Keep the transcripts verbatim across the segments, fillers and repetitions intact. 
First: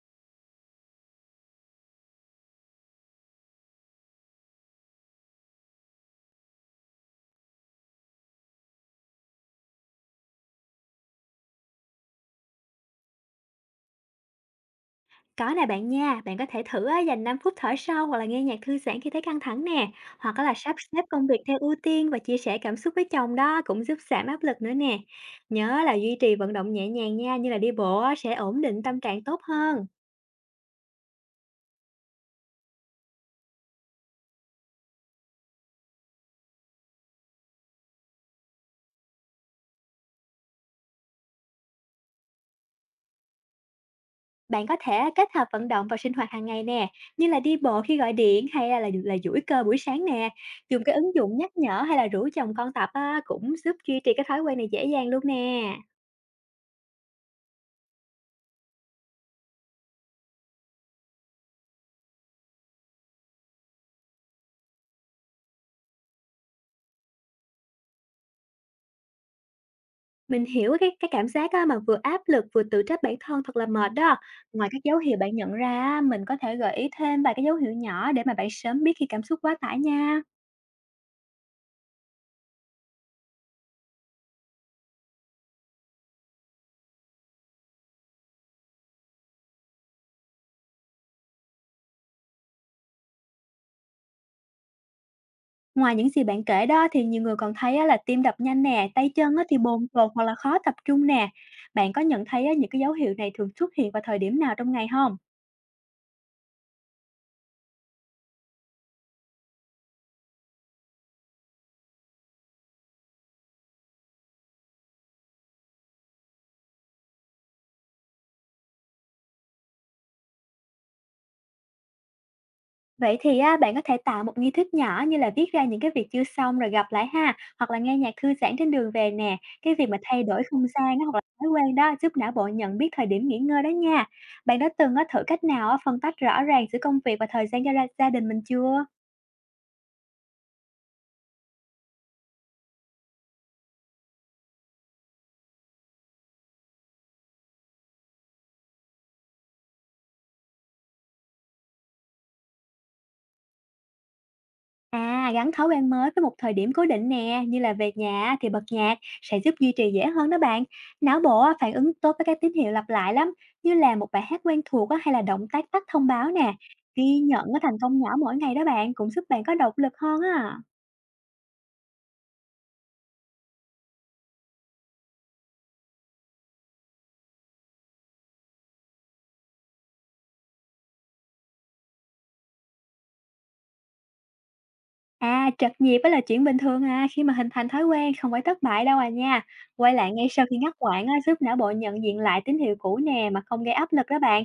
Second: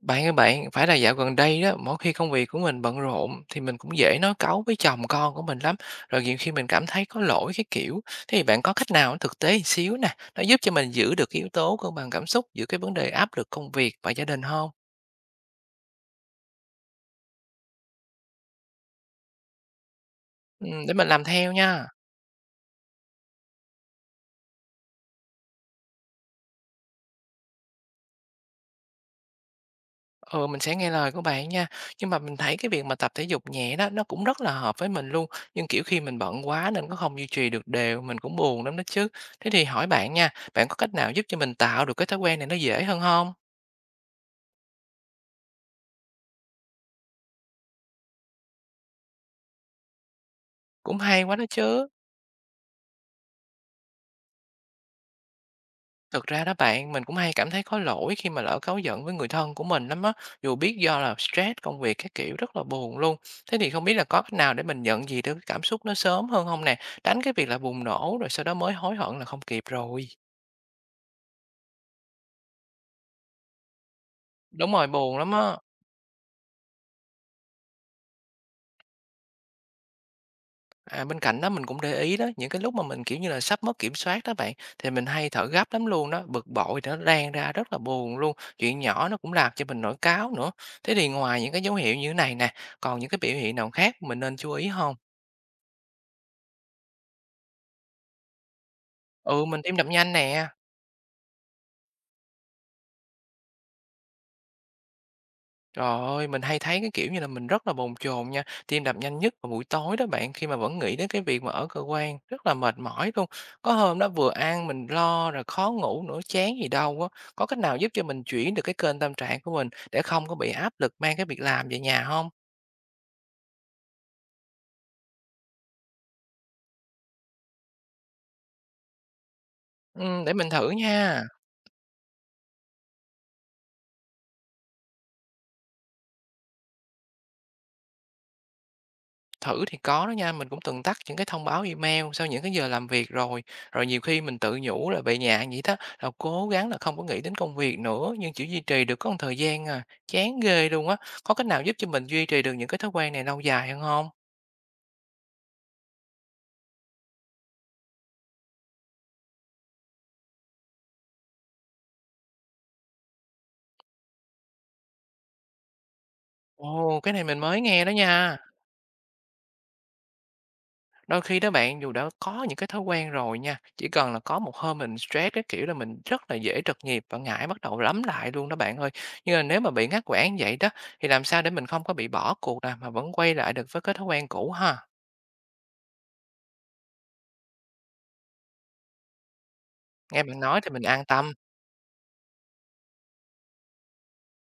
Bạn ơi bạn, phải là dạo gần đây đó, mỗi khi công việc của mình bận rộn thì mình cũng dễ nói cáu với chồng con của mình lắm. Rồi nhiều khi mình cảm thấy có lỗi cái kiểu. Thế thì bạn có cách nào nó thực tế xíu nè, nó giúp cho mình giữ được cái yếu tố cân bằng cảm xúc giữa cái vấn đề áp lực công việc và gia đình không? Có nè bạn nha, bạn có thể thử á, dành năm phút thở sâu hoặc là nghe nhạc thư giãn khi thấy căng thẳng nè, hoặc á là Ừ, sắp để xếp mình làm công việc theo theo ưu nha. tiên và chia sẻ cảm xúc với chồng đó cũng giúp giảm áp lực nữa nè. Nhớ là duy trì vận động nhẹ nhàng nha, như là đi bộ á, sẽ ổn định tâm trạng tốt hơn. Ừ, mình sẽ nghe lời của bạn nha. Nhưng mà mình thấy cái việc mà tập thể dục nhẹ đó nó cũng rất là hợp với mình luôn. Nhưng kiểu khi mình bận quá nên nó không duy trì được đều, mình cũng buồn lắm đó chứ. Thế thì hỏi bạn nha, bạn có cách nào giúp cho mình tạo được cái thói quen này nó dễ hơn không? Bạn có thể kết hợp vận động vào sinh hoạt hàng ngày nè, như là đi bộ khi gọi điện hay là là, là duỗi cơ buổi sáng nè. Dùng cái Cũng ứng hay quá dụng đó nhắc nhở chứ. hay là rủ chồng con tập á, cũng giúp duy trì cái thói quen này dễ dàng luôn nè. Thực ra đó bạn, mình cũng hay cảm thấy có lỗi khi mà lỡ cáu giận với người thân của mình lắm á, dù biết do là stress, công việc các kiểu rất là buồn luôn. Thế thì không biết là có cách nào để mình nhận gì được cái cảm xúc nó sớm hơn không nè? Tránh cái việc là bùng nổ rồi sau đó mới hối hận là không kịp rồi. Mình hiểu cái cái cảm giác á, mà vừa áp lực vừa tự trách bản thân thật là mệt đó. Ngoài Đúng các rồi, dấu hiệu buồn lắm bạn nhận á. ra á, mình có thể gợi ý thêm vài cái dấu hiệu nhỏ để mà bạn sớm biết khi cảm xúc quá tải nha. À, bên cạnh đó mình cũng để ý đó, những cái lúc mà mình, kiểu như là, sắp mất kiểm soát đó bạn, thì mình hay thở gấp lắm luôn đó, bực bội thì nó lan ra rất là buồn luôn, chuyện nhỏ nó cũng làm cho mình nổi cáu nữa. Thế thì ngoài những cái dấu hiệu như thế này nè, còn những cái biểu hiện nào khác mình nên chú ý không? Ngoài những gì bạn kể đó thì nhiều người còn thấy á, là tim đập nhanh nè, tay chân á, Ừ, thì mình tim bồn đập chồn nhanh hoặc là nè. khó tập trung nè. Bạn có nhận thấy á, những cái dấu hiệu này thường xuất hiện vào thời điểm nào trong ngày không? Trời ơi, mình hay thấy cái kiểu như là mình rất là bồn chồn nha, tim đập nhanh nhất vào buổi tối đó bạn, khi mà vẫn nghĩ đến cái việc mà ở cơ quan, rất là mệt mỏi luôn. Có hôm đó vừa ăn mình lo rồi khó ngủ nữa, chán gì đâu á. Có cách nào giúp cho mình chuyển được cái kênh tâm trạng của mình để không có bị áp lực mang cái việc làm về nhà không? Vậy thì á, bạn có thể tạo một nghi thức nhỏ như là viết ra những cái việc chưa xong rồi gặp lại ha, hoặc là nghe nhạc thư giãn trên đường về nè. Cái việc mà Ừ, thay để đổi mình không thử gian á, hoặc là nha. thói quen đó giúp não bộ nhận biết thời điểm nghỉ ngơi đó nha. Bạn đã từng á, thử cách nào á, phân tách rõ ràng giữa công việc và thời gian cho gia gia đình mình chưa? Thử thì có đó nha, mình cũng từng tắt những cái thông báo email sau những cái giờ làm việc rồi. Rồi nhiều khi mình tự nhủ là về nhà vậy đó, là cố gắng là không có nghĩ đến công việc nữa, nhưng chỉ duy trì được có một thời gian à, chán ghê luôn á. Có cách nào giúp cho mình duy trì được những cái thói quen này lâu dài hơn không? À, gắn thói quen mới với một thời điểm cố định nè, như là về nhà á, thì bật nhạc sẽ giúp duy trì dễ hơn đó bạn. Não bộ á, phản ứng tốt với các tín hiệu lặp lại lắm, như là một bài hát quen thuộc á, hay là động tác tắt thông báo nè. Ồ, cái Ghi này mình nhận cái mới thành nghe đó công nhỏ mỗi nha. ngày đó bạn cũng giúp bạn có động lực hơn á. Đôi khi đó bạn, dù đã có những cái thói quen rồi nha, chỉ cần là có một hôm mình stress cái kiểu là mình rất là dễ trật nhịp và ngại bắt đầu lắm lại luôn đó bạn ơi. Nhưng mà nếu mà bị ngắt quãng vậy đó, thì làm sao để mình không có bị bỏ cuộc nè, mà vẫn quay lại được với cái thói quen cũ ha? À, trật nhịp á là chuyện bình thường à, khi mà hình thành thói quen không phải thất bại đâu à nha. Quay lại Nghe ngay bạn sau khi nói thì ngắt mình an quãng á, tâm, giúp não bộ nhận diện lại tín hiệu cũ nè mà không gây áp lực đó bạn.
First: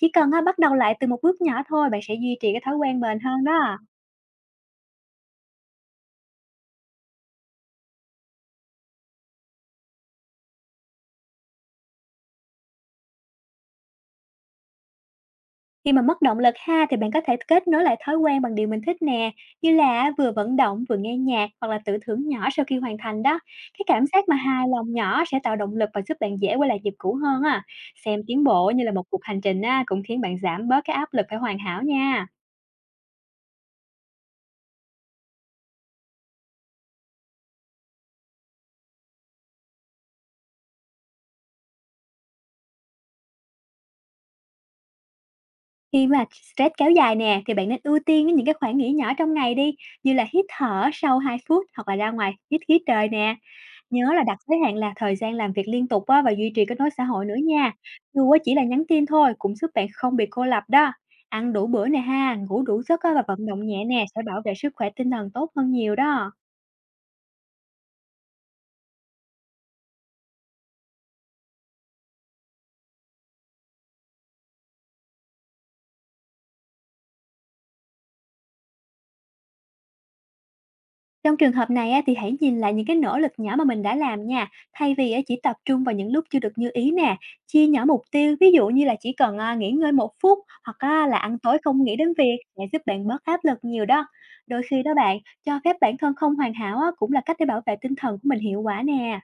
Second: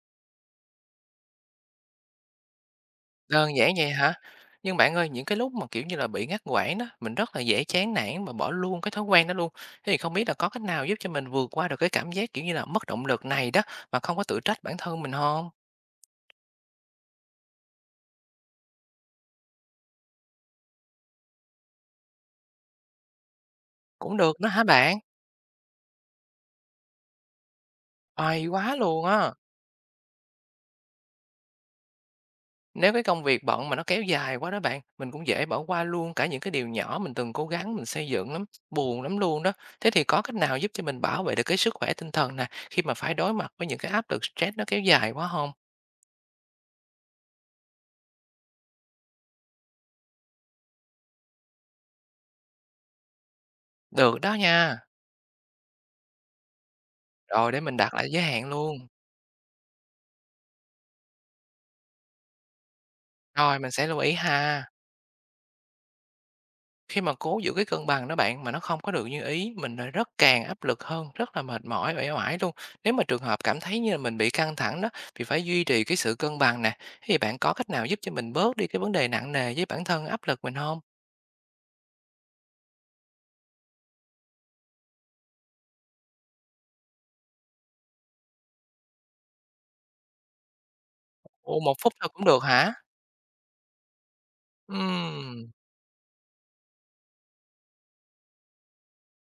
Chỉ cần á, bắt đầu lại từ một bước nhỏ thôi, bạn sẽ duy trì cái thói quen bền hơn đơn giản đó. vậy hả? Nhưng bạn ơi, những cái lúc mà kiểu như là bị ngắt quãng đó, mình rất là dễ chán nản và bỏ luôn cái thói quen đó luôn. Thế thì không biết là có cách nào giúp cho mình vượt qua được cái cảm giác kiểu như là mất động lực này đó, mà không có tự trách bản thân mình không? Khi mà mất động lực ha thì bạn có thể kết nối lại thói quen bằng điều mình thích nè, như là vừa vận động vừa nghe nhạc hoặc là tự thưởng nhỏ sau khi hoàn thành đó. Cái cảm Cũng giác mà được đó hả hài lòng bạn? nhỏ sẽ tạo động lực và giúp bạn dễ quay lại nhịp cũ hơn á. Xem tiến Oai quá bộ như là một luôn á! cuộc hành trình á, cũng khiến bạn giảm bớt cái áp lực phải hoàn hảo nha. Nếu cái công việc bận mà nó kéo dài quá đó bạn, mình cũng dễ bỏ qua luôn cả những cái điều nhỏ mình từng cố gắng mình xây dựng lắm, buồn lắm luôn đó. Thế thì có cách nào giúp cho mình bảo vệ được cái sức khỏe tinh thần nè, khi mà phải đối mặt với những cái áp lực stress nó kéo dài quá không? Khi mà stress kéo dài nè thì bạn nên ưu tiên những cái khoảng nghỉ nhỏ trong ngày đi, như là hít thở sau hai phút hoặc là ra ngoài hít khí trời nè. Nhớ Được là đó đặt giới hạn nha, là thời gian làm việc liên tục á và duy trì kết nối xã hội nữa rồi để nha. mình đặt lại giới Dù á hạn chỉ là luôn, nhắn tin thôi cũng giúp bạn không bị cô lập đó. Ăn đủ bữa nè ha, ngủ đủ giấc á và vận rồi động mình nhẹ sẽ lưu nè ý sẽ bảo vệ ha. sức khỏe tinh thần tốt hơn nhiều đó. Khi mà cố giữ cái cân bằng đó bạn, mà nó không có được như ý, mình lại rất càng áp lực hơn, rất là mệt mỏi, uể oải luôn. Nếu mà trường hợp cảm thấy như là mình bị căng thẳng đó, thì phải duy trì cái sự cân bằng nè, thì bạn có cách nào giúp cho mình bớt đi cái vấn đề nặng nề với bản thân, áp lực mình không? Trong trường hợp này á, thì hãy nhìn lại những cái nỗ lực nhỏ mà mình đã làm nha, thay vì á, chỉ tập trung vào những lúc chưa được như ý nè. Chia nhỏ mục tiêu, ví dụ như là chỉ cần à, nghỉ ngơi một phút hoặc á, là ăn tối Ồ, một không phút nghĩ đến thôi cũng việc được sẽ hả? giúp bạn bớt áp lực nhiều đó. Đôi khi đó bạn, Ừm, cho phép bản thân không hoàn hảo á, cũng là cách để bảo vệ tinh thần của mình hiệu quả nè.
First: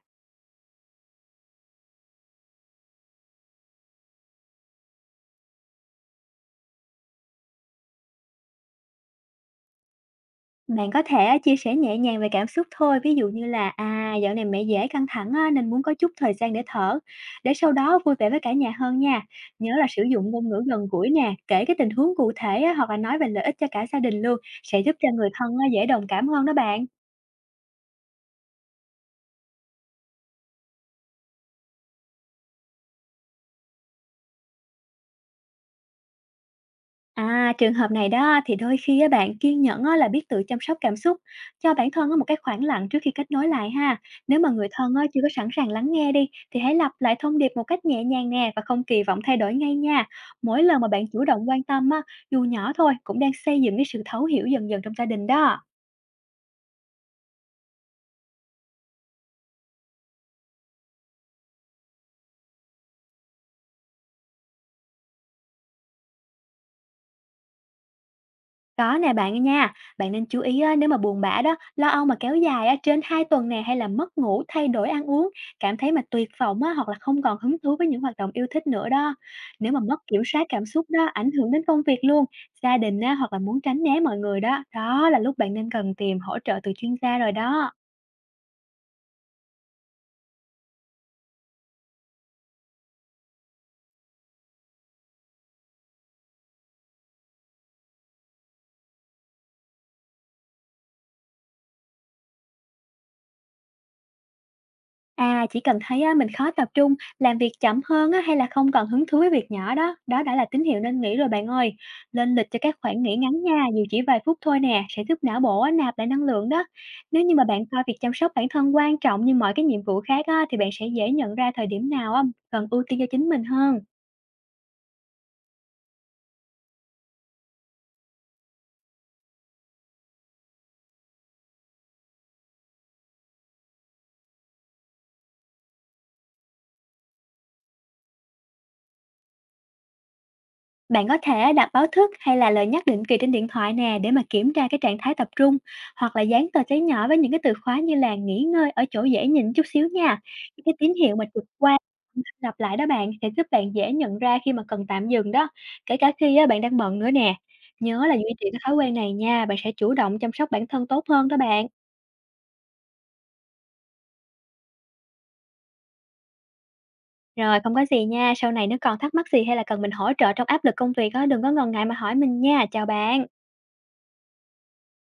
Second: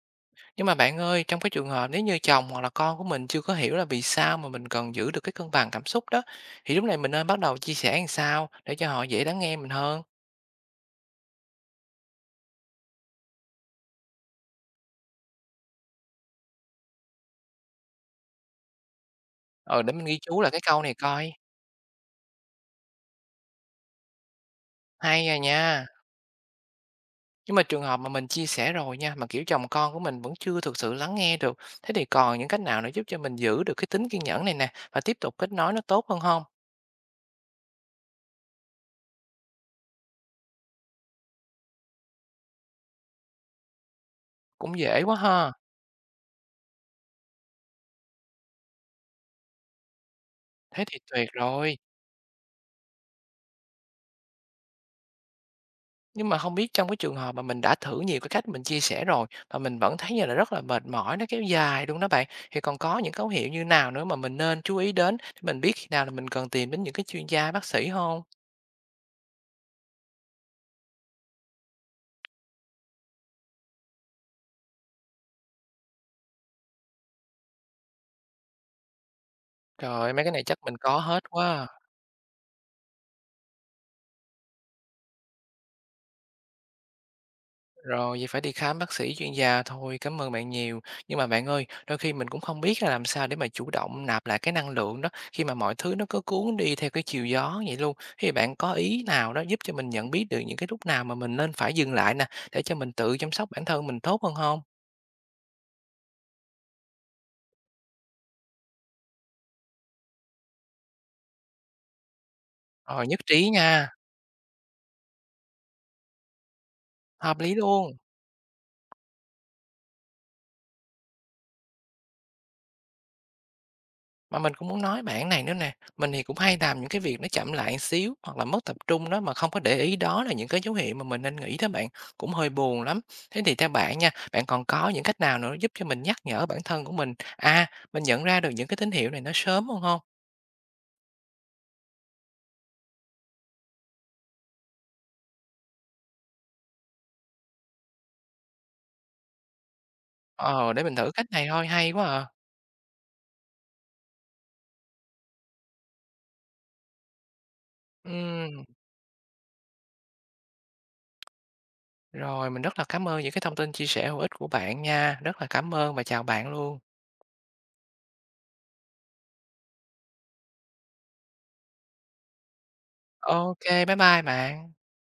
nhưng mà bạn ơi, trong cái trường hợp nếu như chồng hoặc là con của mình chưa có hiểu là vì sao mà mình cần giữ được cái cân bằng cảm xúc đó, thì lúc này mình nên bắt đầu chia sẻ làm sao để cho họ dễ lắng nghe mình hơn? Bạn có thể á, chia sẻ nhẹ nhàng về cảm xúc thôi, ví dụ như là à dạo này mẹ dễ căng thẳng á, nên muốn có chút thời gian để thở, để sau đó vui vẻ với cả nhà hơn nha. Nhớ Ừ, là để sử mình ghi dụng chú ngôn lại cái ngữ câu gần này gũi coi. nè, kể cái tình huống cụ thể á, hoặc là nói về lợi ích cho cả gia đình luôn, sẽ giúp cho người Hay à thân á, dễ nha. đồng cảm hơn đó bạn. Nhưng mà trường hợp mà mình chia sẻ rồi nha, mà, kiểu, chồng con của mình vẫn chưa thực sự lắng nghe được, thế thì còn những cách nào để giúp cho mình giữ được cái tính kiên nhẫn này nè và tiếp tục kết nối nó tốt hơn không? À, trường hợp này đó thì đôi khi á, bạn kiên nhẫn á, là biết tự chăm sóc cảm xúc, cho bản thân á, một cái khoảng lặng trước khi kết nối lại ha. Nếu mà người Cũng thân á, dễ quá chưa có sẵn ha, sàng lắng nghe đi thì hãy lặp lại thông điệp một cách nhẹ nhàng nè và không kỳ vọng thay đổi ngay nha. Mỗi lần thế mà thì bạn chủ tuyệt động quan rồi. tâm á, dù nhỏ thôi cũng đang xây dựng cái sự thấu hiểu dần dần trong gia đình đó. Nhưng mà không biết trong cái trường hợp mà mình đã thử nhiều cái cách mình chia sẻ rồi mà mình vẫn thấy như là rất là mệt mỏi, nó kéo dài luôn đó bạn, thì còn có những dấu hiệu như nào nữa mà mình nên chú ý đến để mình biết khi nào là mình cần tìm đến những cái chuyên gia, bác sĩ không? Có nè bạn nha, bạn nên chú ý á, nếu mà buồn bã đó, lo âu mà kéo dài á, trên hai tuần nè hay là mất ngủ, thay đổi ăn uống, cảm thấy mà tuyệt vọng á, hoặc là không còn hứng thú với những hoạt động yêu thích nữa đó. Nếu mà Trời mất ơi, kiểm mấy cái này soát chắc cảm mình xúc có đó, ảnh hết quá hưởng đến à. công việc luôn, gia đình á, hoặc là muốn tránh né mọi người đó, đó là lúc bạn nên cần tìm hỗ trợ từ chuyên gia rồi đó. Rồi, vậy phải đi khám bác sĩ chuyên gia thôi. Cảm ơn bạn nhiều. Nhưng mà bạn ơi, đôi khi mình cũng không biết là làm sao để mà chủ động nạp lại cái năng lượng đó khi mà mọi thứ nó cứ cuốn đi theo cái chiều gió vậy luôn. Thì bạn có ý nào đó giúp cho mình nhận biết được những cái lúc nào mà mình nên phải dừng lại nè để cho mình tự chăm sóc bản thân mình tốt hơn không? À, chỉ cần thấy á, mình khó tập trung, làm việc chậm hơn á, hay là không còn hứng thú với việc nhỏ đó, đó đã là tín hiệu nên nghỉ rồi bạn ơi. Lên lịch cho các khoảng Rồi, nghỉ nhất ngắn trí nha, dù nha. chỉ vài phút thôi nè, sẽ giúp não bộ á, nạp lại năng lượng đó. Nếu như Hợp mà lý bạn coi luôn. việc chăm sóc bản thân quan trọng như mọi cái nhiệm vụ khác á, thì bạn sẽ dễ nhận ra thời điểm nào á, cần ưu tiên cho chính mình hơn. Mà mình cũng muốn nói bạn này nữa nè, mình thì cũng hay làm những cái việc nó chậm lại một xíu hoặc là mất tập trung đó mà không có để ý đó là những cái dấu hiệu mà mình nên nghĩ đó bạn, cũng hơi buồn lắm. Thế thì theo bạn nha, bạn còn có những cách nào nữa giúp cho mình nhắc nhở bản thân của mình, à, mình nhận ra được những cái tín hiệu này nó sớm hơn không? Bạn có thể đặt báo thức hay là lời nhắc định kỳ trên điện thoại nè để mà kiểm tra cái trạng thái tập trung hoặc là dán tờ giấy nhỏ với những cái từ khóa như là nghỉ ngơi ở chỗ dễ nhìn chút xíu nha. Những Ờ, cái để tín mình thử hiệu mà cách trực này thôi, quan hay quá à. lặp lại đó bạn sẽ giúp bạn dễ nhận ra khi mà cần tạm dừng đó, kể cả khi á, bạn đang bận nữa nè. Nhớ là duy trì cái Ừm, thói quen này nha, bạn sẽ chủ động chăm sóc bản thân tốt hơn đó bạn. rồi mình rất là cảm ơn những cái thông tin chia sẻ hữu ích của bạn nha, rất là cảm ơn và chào bạn luôn. Rồi không có gì nha, sau này nếu còn thắc mắc gì hay là cần mình hỗ trợ trong áp lực công việc á, đừng có ngần ngại mà hỏi mình nha. Chào bạn. Ok, bye bye bạn.